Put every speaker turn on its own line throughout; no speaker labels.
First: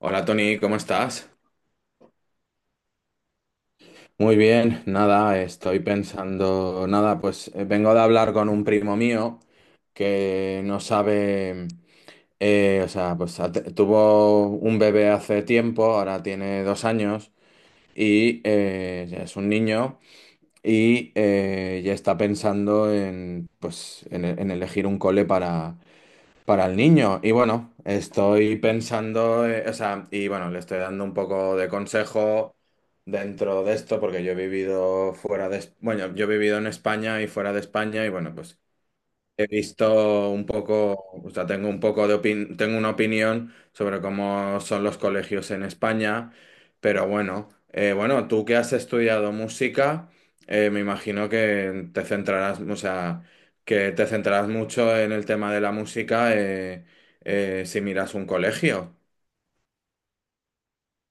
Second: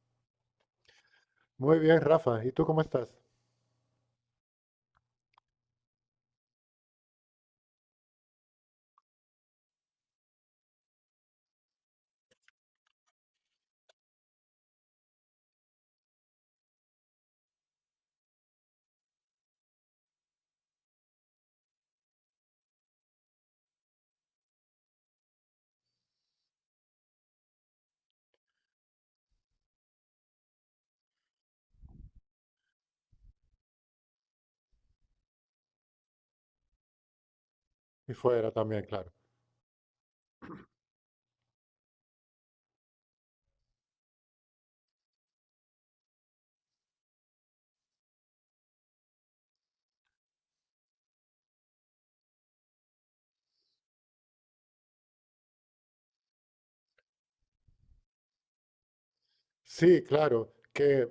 Hola Tony, ¿cómo estás?
Muy bien, Rafa. ¿Y tú cómo estás?
Muy bien, nada, estoy pensando, nada, pues vengo de hablar con un primo mío que no sabe, o sea, pues tuvo un bebé hace tiempo, ahora tiene dos años y ya es un niño y ya está pensando en, pues, en elegir un cole para el niño. Y bueno, estoy pensando, o sea, y bueno, le estoy dando un poco de consejo dentro de esto, porque yo he vivido bueno, yo he vivido en España y fuera de España, y
Y
bueno,
fuera
pues
también, claro.
he visto un poco. O sea, tengo un poco de opin- tengo una opinión sobre cómo son los colegios en España, pero bueno, bueno, tú que has estudiado música, me imagino que te centrarás, o sea, que te centrarás mucho en el tema de la música, si miras un colegio.
Sí, claro, que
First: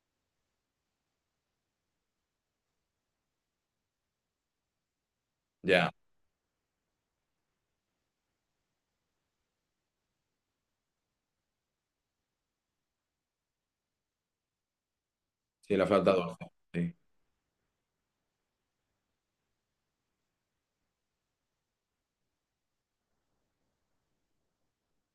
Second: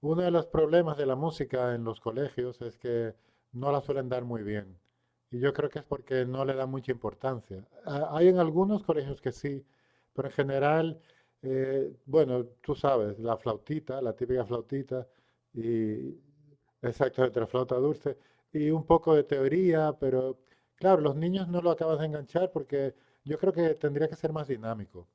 uno de los problemas de la música en los colegios es que no la suelen dar muy bien. Y yo creo que es
Ya,
porque no le dan mucha importancia. Hay en algunos colegios que sí, pero en general, bueno, tú sabes, la flautita, la típica flautita,
sí, la flauta
y
dulce. Sí,
exacto, entre flauta dulce, y un poco de teoría, pero claro, los niños no lo acaban de enganchar porque yo creo que tendría que ser más dinámico.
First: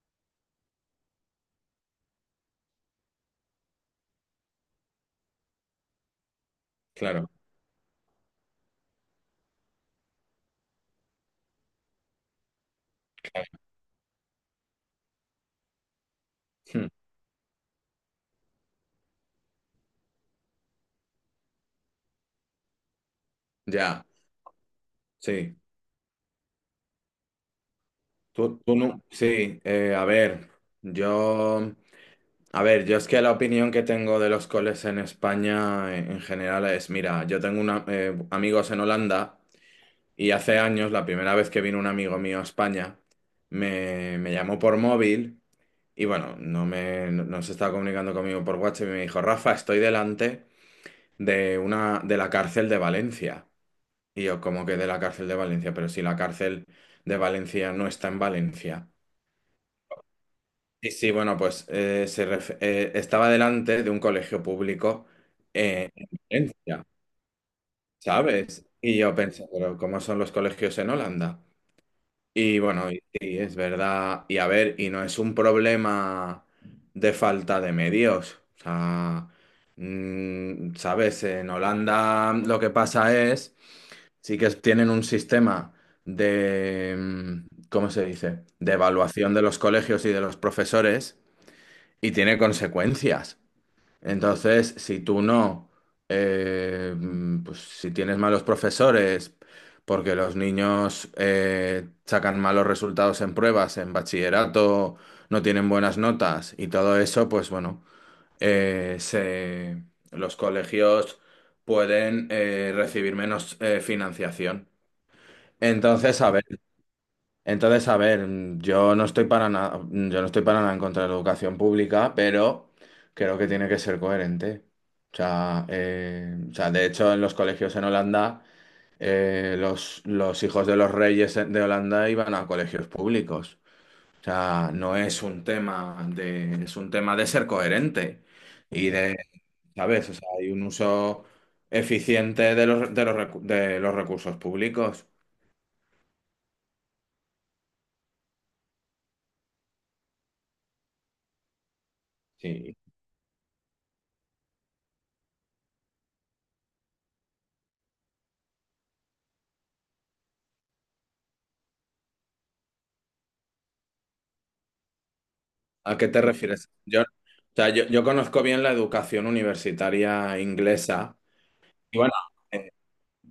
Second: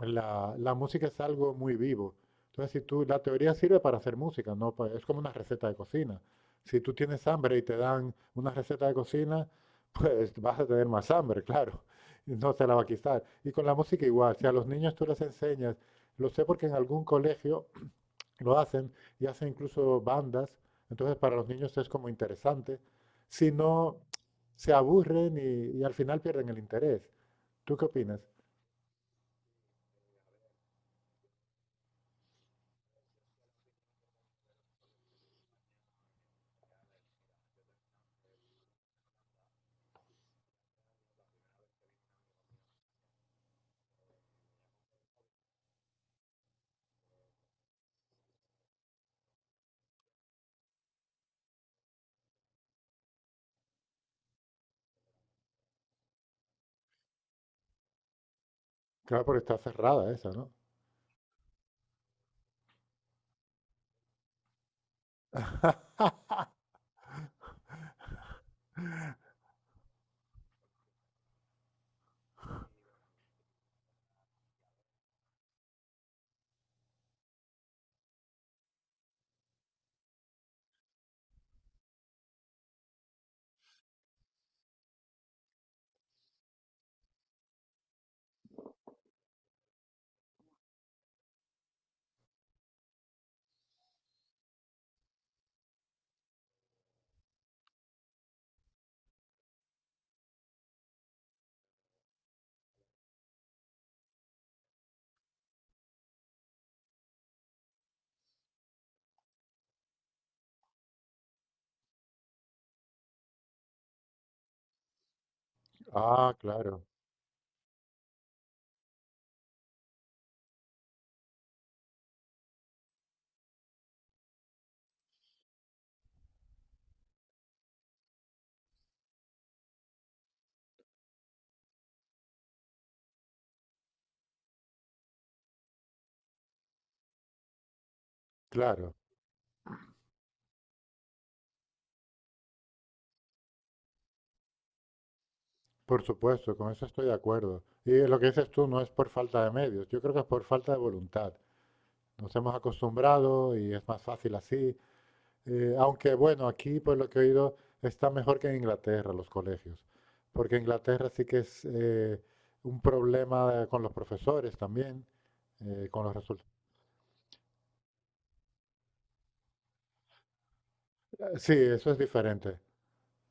La música es algo muy vivo. Entonces, si tú, la teoría sirve para hacer música, no pa- es como una receta de cocina. Si tú tienes
claro.
hambre y te dan una receta de cocina, pues vas a tener más hambre, claro. No se la va a quitar. Y con
Claro.
la música igual, si a los niños tú les enseñas, lo sé porque en
Hmm.
algún colegio lo hacen y hacen incluso bandas, entonces para los niños es como interesante. Si no,
Ya,
se aburren
sí.
y al final pierden el interés. ¿Tú qué opinas?
Tú no, sí, a ver, yo. A ver, yo es que la opinión que tengo de los coles en España, en general, es, mira, yo tengo amigos en Holanda, y hace años, la primera vez que vino un amigo mío a España, me llamó por móvil, y bueno, no, me, no, no se estaba comunicando conmigo por WhatsApp, y me dijo, Rafa, estoy delante de la cárcel de Valencia. Y yo, como que de la cárcel de Valencia? Pero si la cárcel de Valencia no está en Valencia.
Claro, porque está cerrada esa, ¿no?
Sí, sí, bueno, pues estaba delante de un colegio público, en Valencia, ¿sabes? Y yo pensé, pero ¿cómo son los colegios en Holanda? Y bueno, y sí, es verdad. Y a ver, y no es un problema de falta de medios. O sea, mm, ¿sabes? En Holanda lo que pasa es, sí que tienen un sistema de, mm, ¿cómo se dice? De evaluación de los colegios y de los profesores, y tiene consecuencias. Entonces, si tú no, pues si tienes malos profesores, porque los niños sacan malos resultados en pruebas, en bachillerato, no tienen buenas notas y todo eso, pues bueno, eh, se- los colegios pueden, recibir menos, financiación. Entonces, a
Ah,
ver.
claro,
Entonces, a ver, yo no estoy para nada en contra de la educación pública, pero creo que tiene que ser coherente. O sea, de hecho, en los colegios en Holanda, los hijos de los reyes de Holanda iban a colegios públicos. O sea, no es un tema de, es un tema de ser coherente y
claro,
de, ¿sabes? O sea, hay un uso eficiente de de los recursos públicos.
por supuesto, con eso estoy de acuerdo. Y lo que dices tú no es por falta de medios, yo creo que es por falta de voluntad. Nos hemos
Sí,
acostumbrado y es más fácil así. Aunque bueno, aquí por lo que he oído está mejor que en Inglaterra los colegios, porque Inglaterra sí que es un problema con los profesores también,
¿a
con
qué
los
te
resultados.
refieres? Yo, o sea, yo conozco bien la educación universitaria inglesa.
Sí, eso es
Y bueno,
diferente.
eh,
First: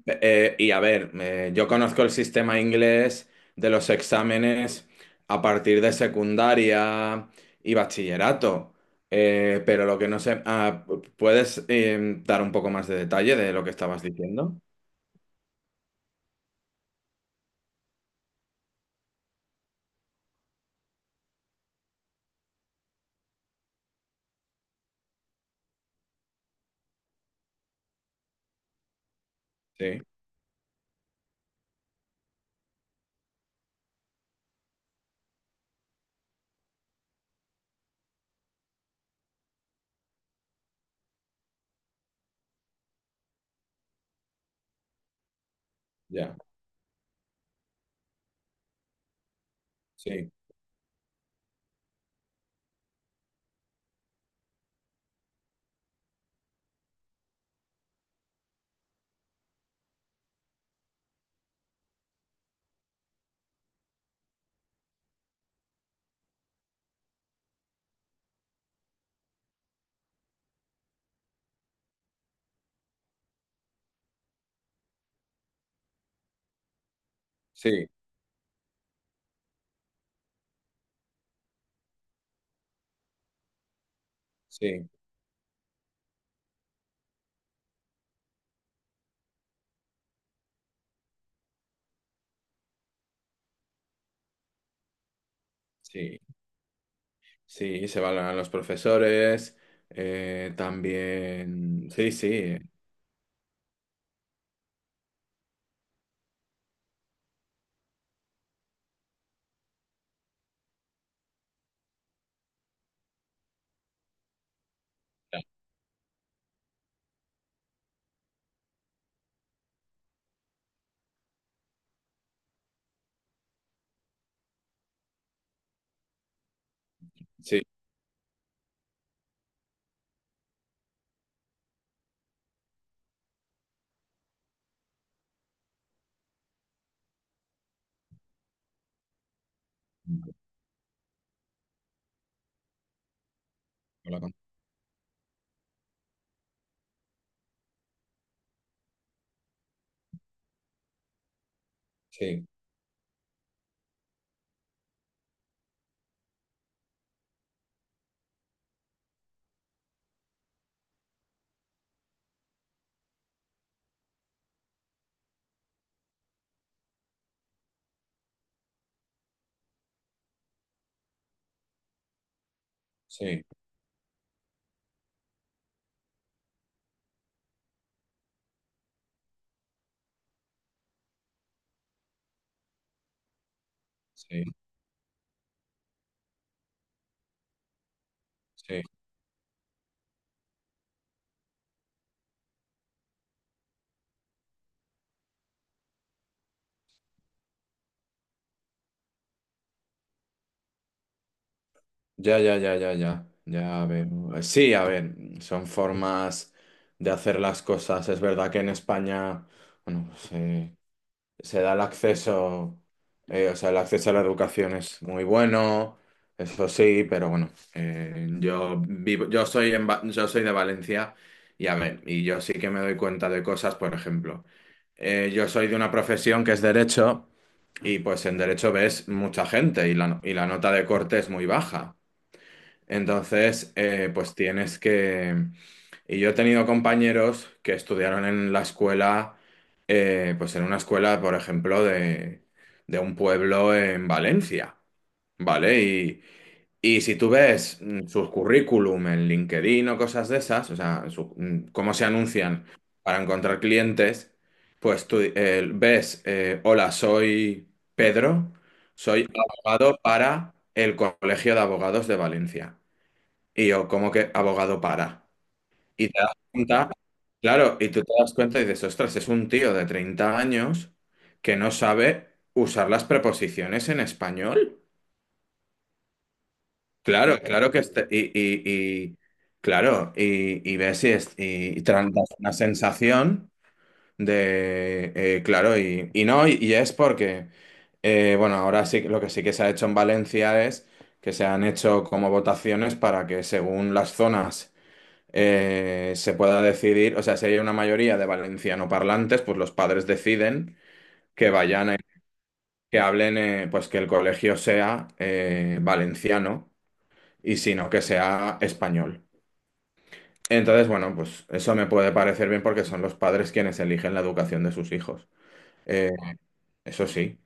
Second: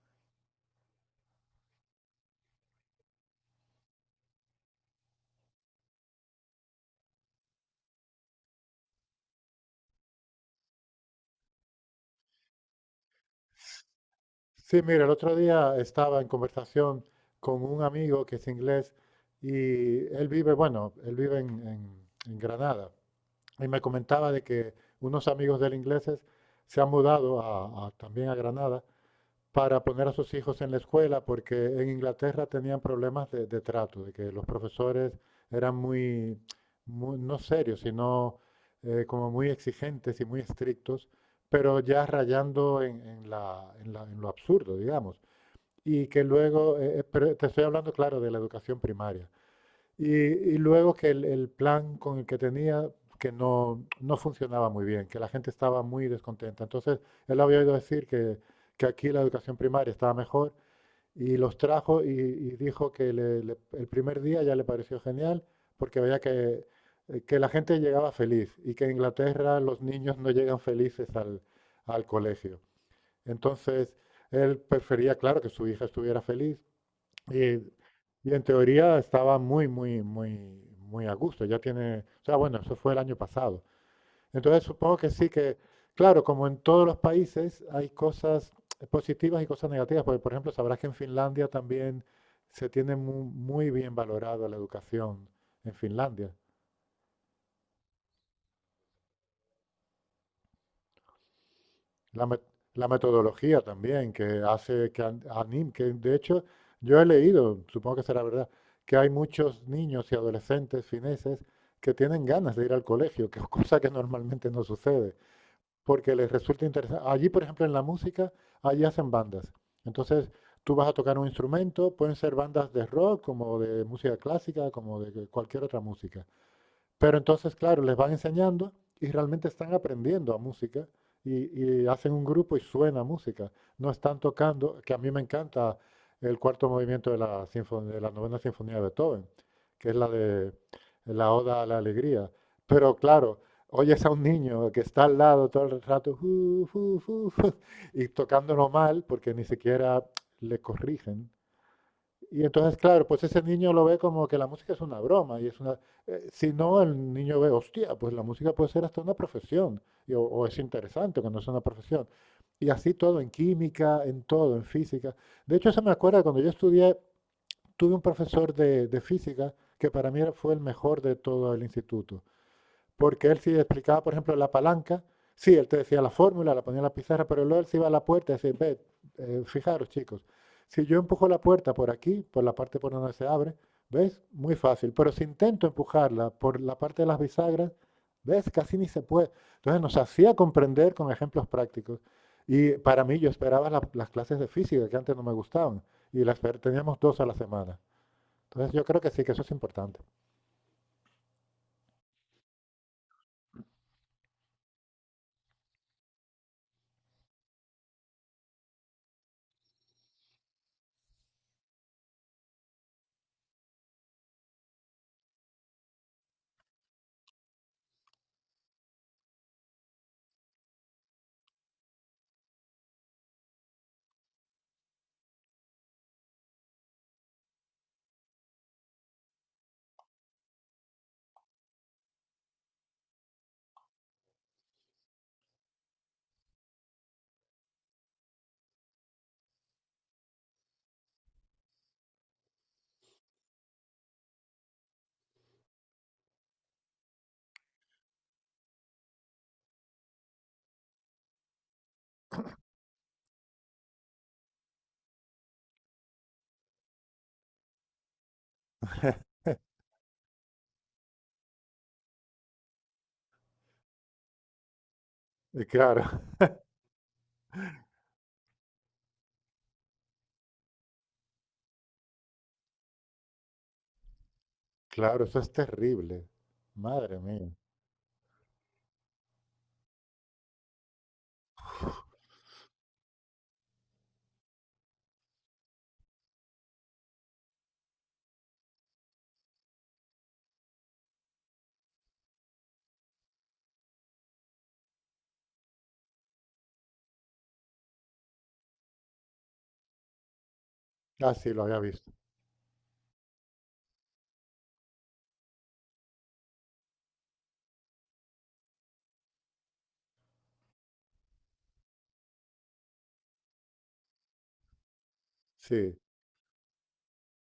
y a ver, yo conozco el sistema inglés de los exámenes a partir de secundaria y bachillerato. Pero lo que no sé, ah, ¿puedes, dar un poco más de detalle de lo que estabas diciendo?
Sí, mira, el otro día estaba en conversación con un amigo que es inglés y él vive, bueno, él vive en Granada y me comentaba de que unos amigos de él ingleses se han mudado también a Granada para
Sí,
poner a sus hijos en la escuela, porque en Inglaterra tenían problemas de trato, de que los profesores eran muy, no serios, sino como muy exigentes y muy estrictos, pero ya rayando en lo absurdo, digamos. Y que
ya,
luego, pero te estoy hablando, claro, de la educación primaria.
sí,
Y luego que el plan con el que tenía, que no, no funcionaba muy bien, que la gente estaba muy descontenta. Entonces, él había oído decir que aquí la educación primaria estaba mejor y los trajo y dijo que el primer día ya le pareció genial porque veía que la gente llegaba feliz y que en Inglaterra los niños no llegan felices al, al colegio. Entonces, él prefería, claro, que su hija estuviera feliz y,
sí,
y en teoría estaba muy, muy, muy, muy a gusto. Ya tiene, o sea, bueno, eso fue el año pasado. Entonces
sí,
supongo que sí que, claro, como en todos los países hay cosas positivas y cosas negativas, porque por ejemplo sabrás que en Finlandia también se tiene muy, bien valorada la educación en
sí.
Finlandia.
Sí, se valoran los profesores, también... Sí,
La,
sí,
met- la metodología también, que hace que que de hecho yo he leído, supongo que será verdad, que hay muchos niños y adolescentes fineses que tienen ganas de ir al colegio, que es cosa que normalmente no sucede, porque les resulta interesante. Allí, por ejemplo, en la música, allí hacen bandas. Entonces, tú vas a tocar un instrumento, pueden ser bandas de rock, como de música clásica, como de cualquier otra música. Pero entonces,
sí.
claro, les van enseñando y realmente están aprendiendo a música y hacen un grupo y suena música. No están tocando, que a mí me encanta el cuarto movimiento de de la novena sinfonía de Beethoven, que es la de la Oda a la Alegría. Pero claro, oyes a
Hola,
un
con-
niño que está al lado todo el rato "Fu, fu, fu, y tocándolo mal porque ni siquiera le corrigen. Y
sí,
entonces, claro, pues ese niño lo ve como que la música es una broma y es una... si no, el niño ve, hostia, pues la música puede ser hasta una profesión, y o es interesante cuando es una profesión. Y así todo, en química, en todo, en física. De hecho, eso me acuerda cuando yo estudié, tuve un profesor de física que para mí fue el mejor de todo el instituto. Porque él
sí,
sí explicaba, por ejemplo, la palanca. Sí, él te decía la fórmula, la ponía en la pizarra, pero luego él se iba a la puerta y decía, ve, fijaros chicos, si yo empujo la puerta por aquí, por la parte por donde se abre, ¿ves?
sí,
Muy fácil. Pero si intento empujarla por la parte de las bisagras, ¿ves? Casi
sí.
ni se puede. Entonces nos hacía comprender con ejemplos prácticos. Y para mí yo esperaba las clases de física, que antes no me gustaban, y las teníamos dos a la semana. Entonces yo creo que sí, que eso es importante.
Ya. Ya veo. Sí, a ver, son formas de hacer las cosas. Es verdad que en España, bueno, pues, se da el acceso, o sea, el acceso a la educación es muy bueno, eso sí, pero bueno, yo soy de Valencia. Y a ver, y yo sí que me doy cuenta de cosas, por ejemplo, yo soy de una profesión que es derecho, y pues en derecho ves mucha gente, y y la nota de corte es muy baja. Entonces, pues tienes que y yo he tenido compañeros que estudiaron en la escuela, pues en una escuela, por ejemplo, de un pueblo en Valencia, ¿vale? Y si tú ves, mm, sus currículum en LinkedIn o cosas de esas, o sea, cómo se anuncian para encontrar clientes, pues tú, ves, hola, soy Pedro, soy abogado para el Colegio de Abogados de Valencia. Y yo, ¿cómo que abogado para?
Y
Y te
claro,
das cuenta, claro, y tú te das cuenta y dices, ostras, es un tío de 30 años que no sabe usar las preposiciones en español.
claro, eso es terrible. Madre
Claro,
mía.
claro que este- y- claro, y, y te dan una sensación de, claro, y no, y es porque, bueno, ahora sí, lo que sí que se ha hecho en Valencia es que se han hecho como votaciones para que, según las zonas, se pueda decidir. O sea, si hay una mayoría de valenciano parlantes, pues los padres deciden
Ah,
que
sí, lo había
vayan,
visto.
que hablen, pues que el colegio sea, valenciano, y si no, que sea español. Entonces, bueno, pues eso me puede parecer bien porque son los padres quienes eligen la educación de sus hijos.
Sí,
Eh, Eso sí.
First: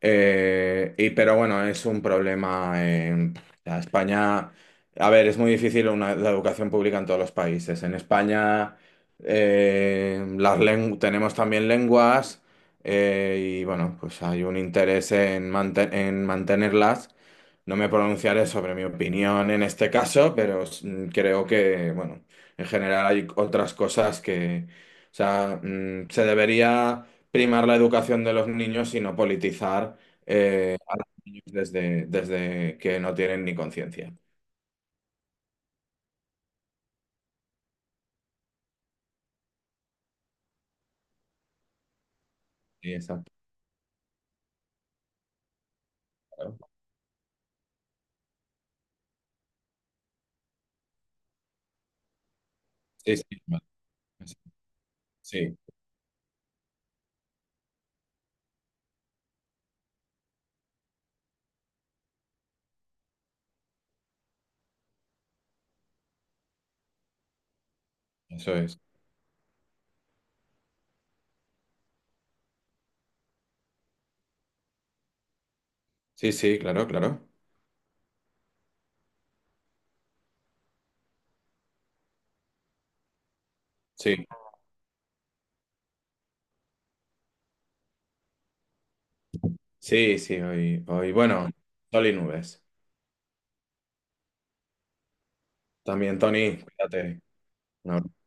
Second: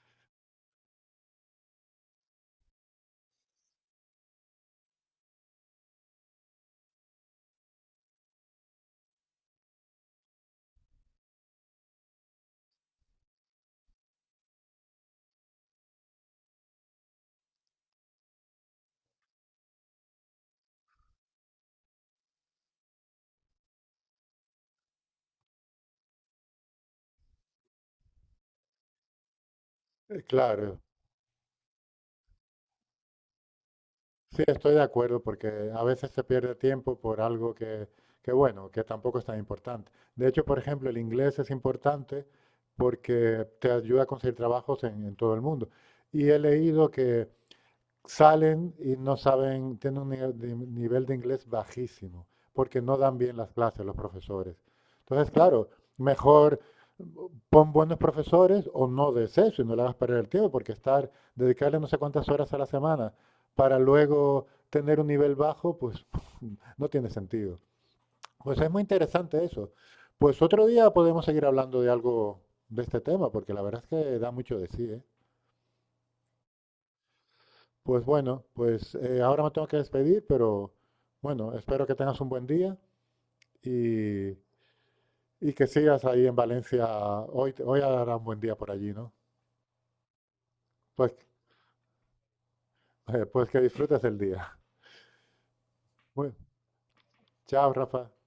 Y pero bueno, es un problema en la España. A ver, es muy difícil la educación pública en todos los países. En España, tenemos también lenguas, y bueno, pues hay un interés en, en mantenerlas. No me pronunciaré sobre mi opinión en este caso, pero mm, creo que, bueno, en general hay otras cosas que, o sea, mm, se debería primar la educación de los niños y no politizar,
claro.
a los niños desde, desde que no tienen ni conciencia.
Sí, estoy de acuerdo porque a veces se pierde tiempo por algo que, bueno, que tampoco es tan importante. De hecho, por ejemplo, el inglés es importante
Sí, exacto.
porque te ayuda a conseguir trabajos en todo el mundo. Y he
Claro.
leído que salen y no saben, tienen un nivel de inglés bajísimo, porque no
Sí,
dan
sí,
bien las
vale.
clases los profesores. Entonces,
Sí,
claro, mejor pon buenos profesores o no des eso y no le hagas perder el tiempo, porque estar, dedicarle no sé cuántas horas a la semana para luego tener un nivel bajo, pues no tiene sentido.
eso
Pues es
es.
muy interesante eso. Pues otro día podemos seguir hablando de algo de este tema, porque la verdad es que da mucho de sí, ¿eh?
Sí, sí, claro, claro.
Pues bueno, pues ahora me tengo que despedir, pero bueno, espero que tengas un buen día
Sí,
y, y que sigas ahí en Valencia. Hoy, hoy hará un buen día por allí, ¿no?
sí, sí, hoy,
Pues,
hoy, bueno, sol y nubes.
pues que disfrutes el día.
También,
Bueno,
Tony, cuídate.
chao,
Un
Rafa.
abrazo.